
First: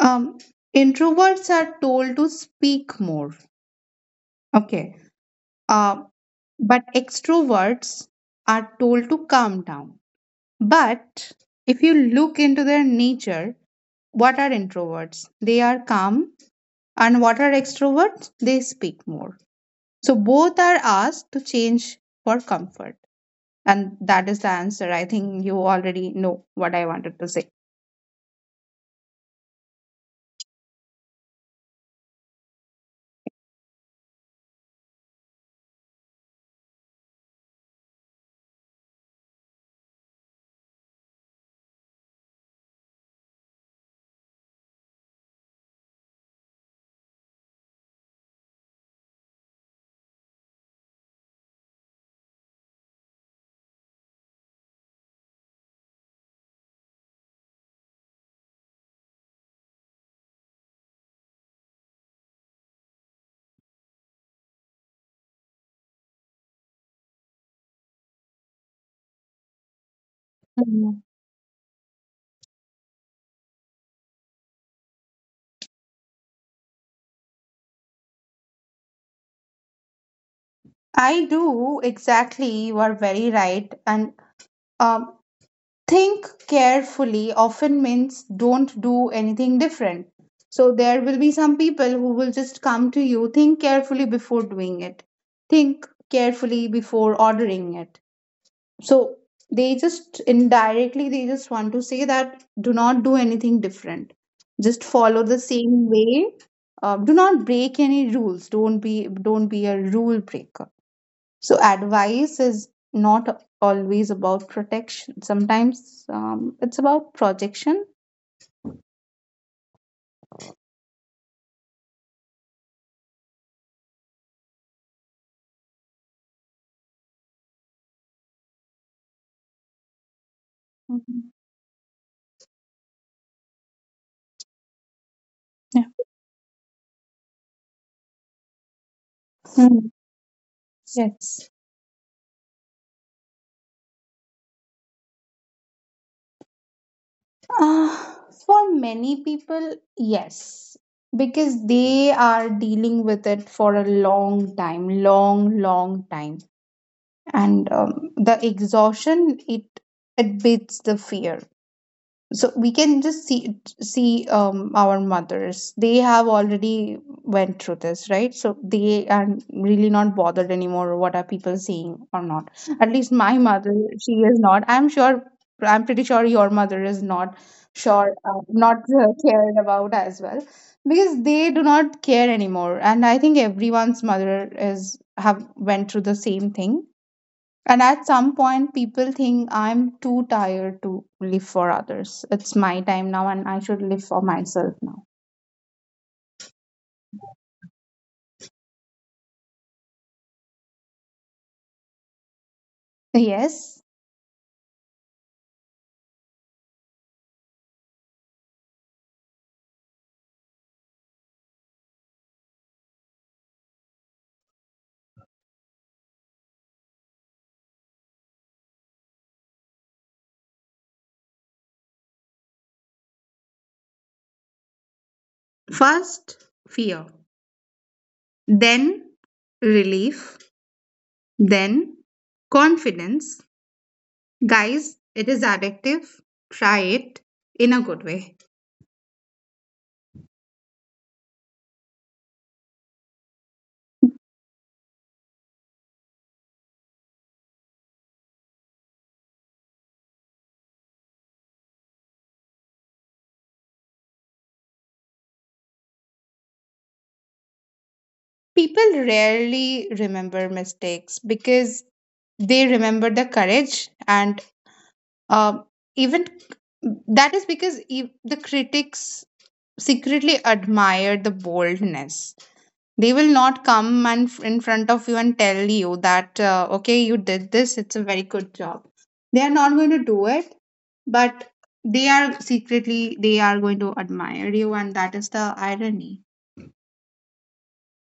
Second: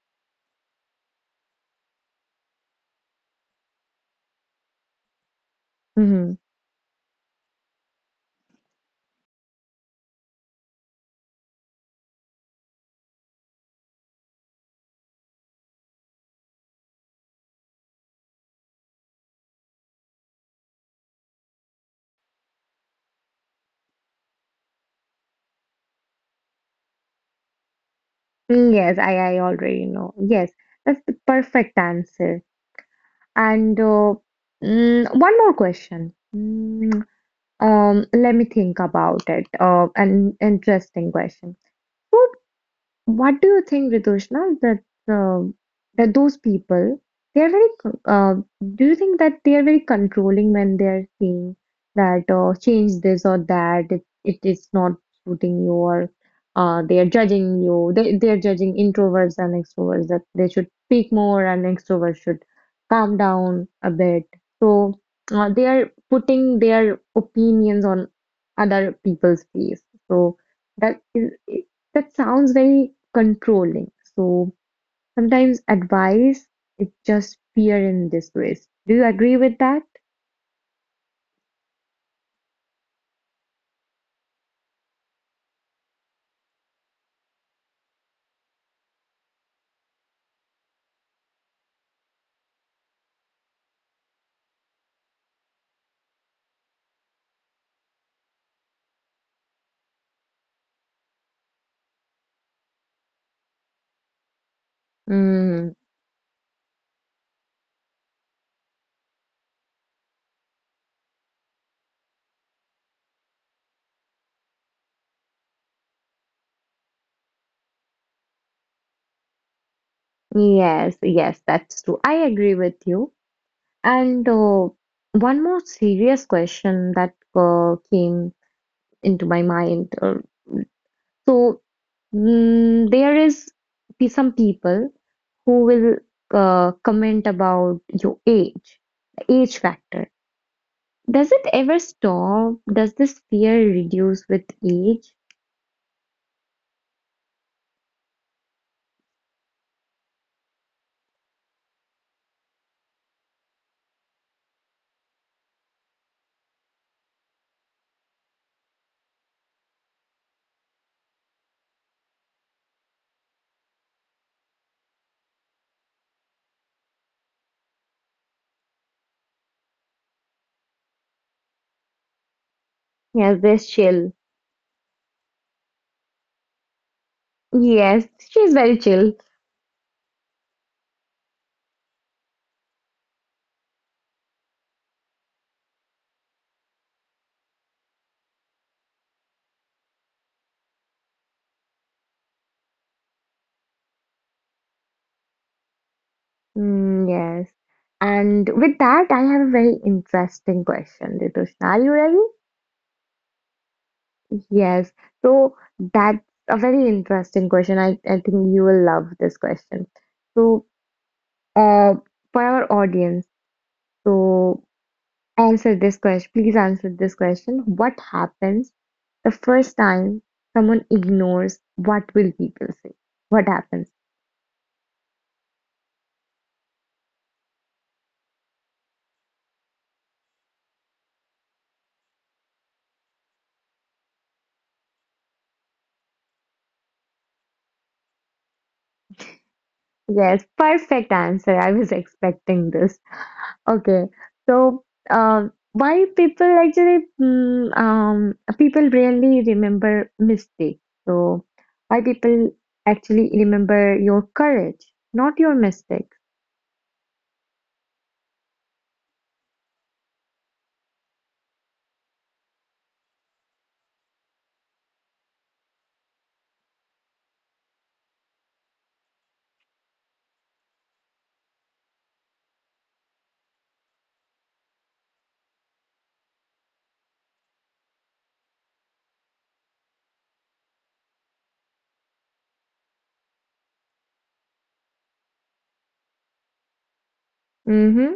um Introverts are told to speak more. Okay. Uh, Mm-hmm. but extroverts are told to calm down. But if you look into their nature, what are introverts? They are calm. And what are extroverts? They speak more. So both are asked to change for comfort. And that is the answer. I think you already know what I wanted to say. Yes, I already know. Yes, that's the perfect answer. And one more question. Let me think about it. An interesting question. So, what do you think, Ritushna, that uh, that those people they are do you think that they are very controlling when they are saying that change this or that it is not suiting you or they are judging you they are judging introverts and extroverts that they should speak more and extroverts should calm down a bit so they are putting their opinions on other people's face so that Mhm. is that sounds very controlling. So sometimes advice is just fear and disgrace. Do you agree with that? I do exactly. You are very right. And um, think carefully often means don't do anything different. So there will be some people who will just come to you, think carefully before doing it, think carefully before ordering it. So they just indirectly, they just want to say that do not do anything different. Just follow the Mm, same way. Do not break any rules. Don't be a rule breaker. So advice is not always about protection. Sometimes it's about projection. yes, yes, that's true. I agree with you. And one more serious question that came into my mind. Mhm. so there is some people who Yeah. will comment about your age, the age Hmm. factor. Does it Yes. ever stop? Does this fear reduce with age? Uh, for many people, yes, because they are dealing with it for a long time, long, long time, and the exhaustion, it beats the fear. So we can just see, our mothers, they have already went through this, right? So they are really not bothered anymore what are people saying or not. At least Yes, my this mother, chill. she is not, I'm sure. I'm pretty sure your mother is not Yes, sure she's very not chill. cared about as well, because they do not care anymore. And I think everyone's mother is have went through the same thing. And at some point, people think I'm too tired to live for others. It's my time now, and I should live for myself now. Mm, yes. And with that, I have a very interesting question, Ritushna. Are you ready? Yes. Yes. So that's a very interesting question. I think you will love this question. So, uh, for our audience, so answer this question. Please answer this question. What happens the first time someone ignores what will people say? What happens? First, fear, then relief, then confidence. Guys, it is addictive. Try it in a good way. Yes, perfect answer. I was expecting this. Okay, so why people actually mm, people really remember mistakes. So why people actually remember your courage, not your mistakes. People rarely remember mistakes because they remember the courage. And uh, even that is because the critics secretly admire the boldness. They will not come and in front of you and tell you that, okay, you did this, it's a very good job. They are not going to do it, but they are secretly, they are going to admire you, and that is the irony. Mm-hmm.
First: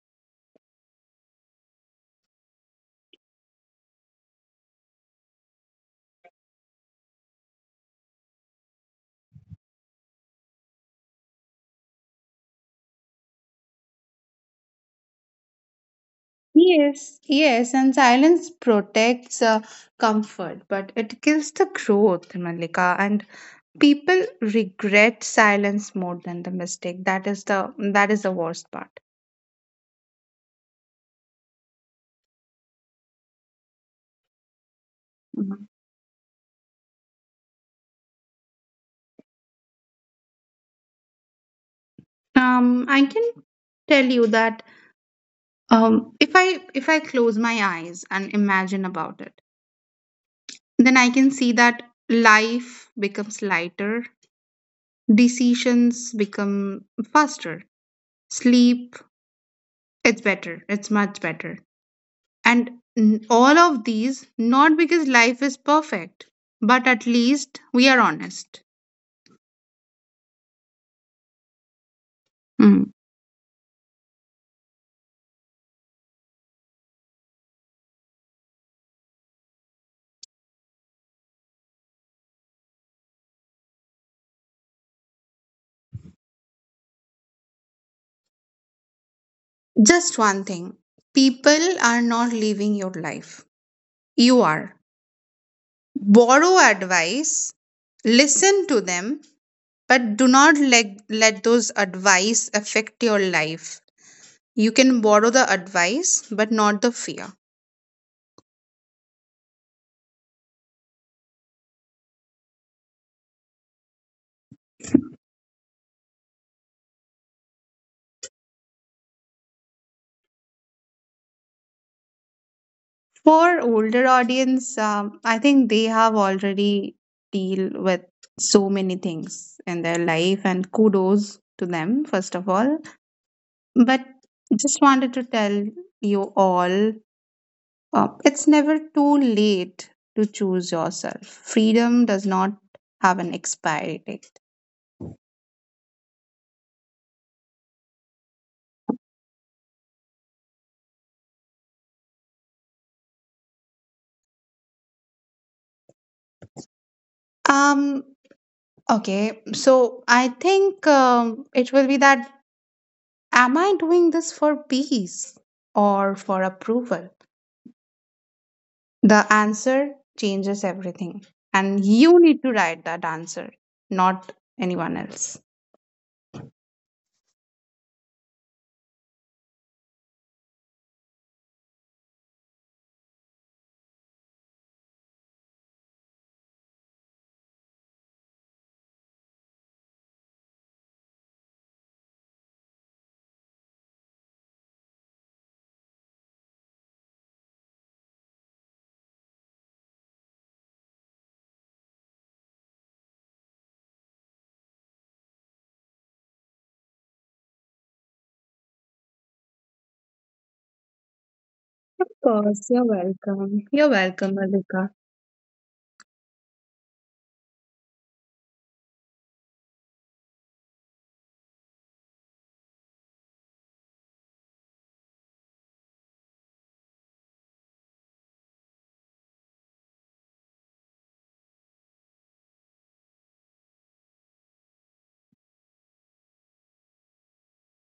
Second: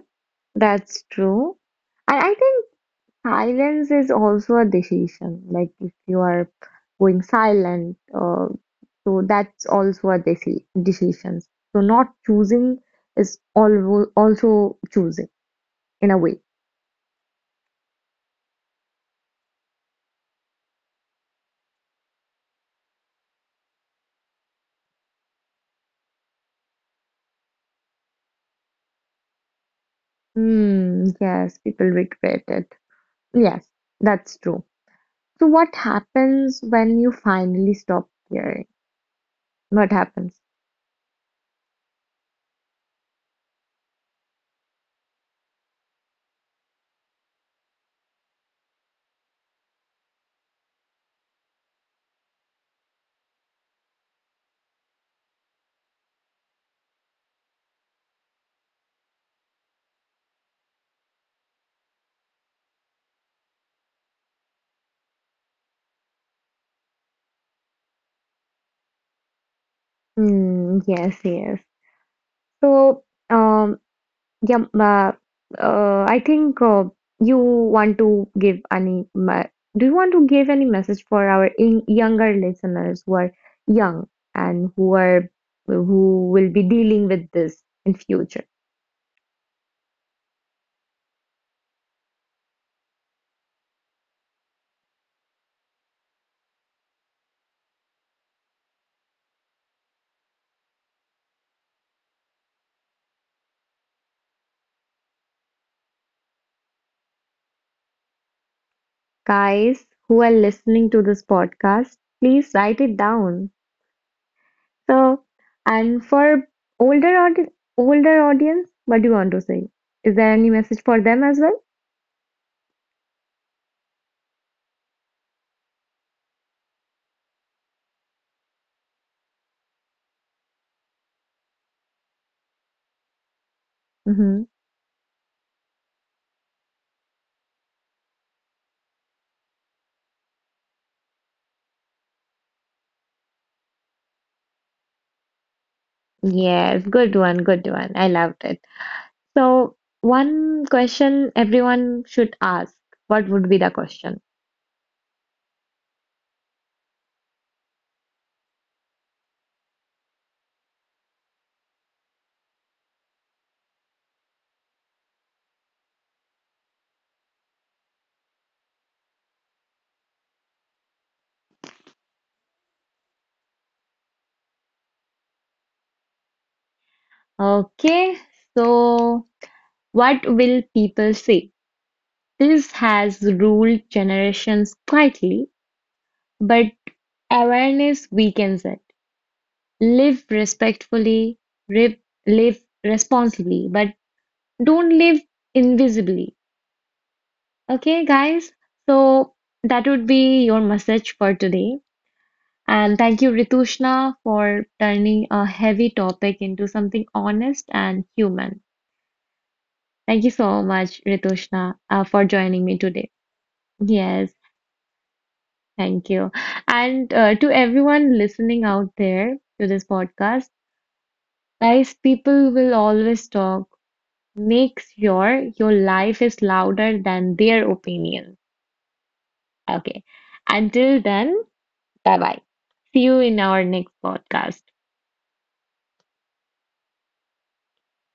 That's true. And I think silence is also a decision. Like if you are going silent, so that's also a decision. So not choosing is also choosing in a way. Yes, yes, and silence protects comfort, but it kills the growth, Malika. And people regret silence more than the mistake. That is the worst part. Hmm. Yes, people regret it. Yes, that's true. So what happens when you finally stop caring? What happens? I can tell you that, if I close my eyes and imagine about it, then I can see that life becomes lighter, decisions become faster, sleep, it's better, it's much better, and all of these not because life is perfect, but at least we are honest. Hmm. Yes. Yes. Mm. So um Yeah, ma I think you want to give do you want to give any message for our in younger listeners who are young and who are who will be dealing with this in future? Just one thing: people are not living your life; you are. Borrow advice, listen to them, but do not let those advice affect your life. You can borrow the advice, but not the fear. Guys who are listening to this podcast, please write it down. So, and for older audi older audience, what do you want to say? Is there any message for them as well? For older audience, I think they have already deal with so many things in their life, and kudos to them first of all. But Mm-hmm. just wanted to tell you all, it's never too late to choose yourself. Freedom does not have an expiry date. Yes, good one, good one. I loved it. So, one question everyone should ask. What would be the question? Um, okay, so I think it will be that am I doing this for peace or for approval? The answer changes everything, and you need to write that answer, not anyone else. Okay, so what will people say? This has ruled generations quietly, but awareness weakens it. Live respectfully, rip, live responsibly, but don't live invisibly. Okay, guys? So that would be your message for today. And thank you, Ritushna, for turning a heavy topic into something honest and human. Thank you so much, Ritushna, Of for joining course, me you're today. welcome. You're Yes, welcome, Malika. thank you. And to everyone listening out there to this podcast, guys, people will always talk. Make sure your life is louder than their opinion. Okay. Until then, bye bye. See you in our next podcast.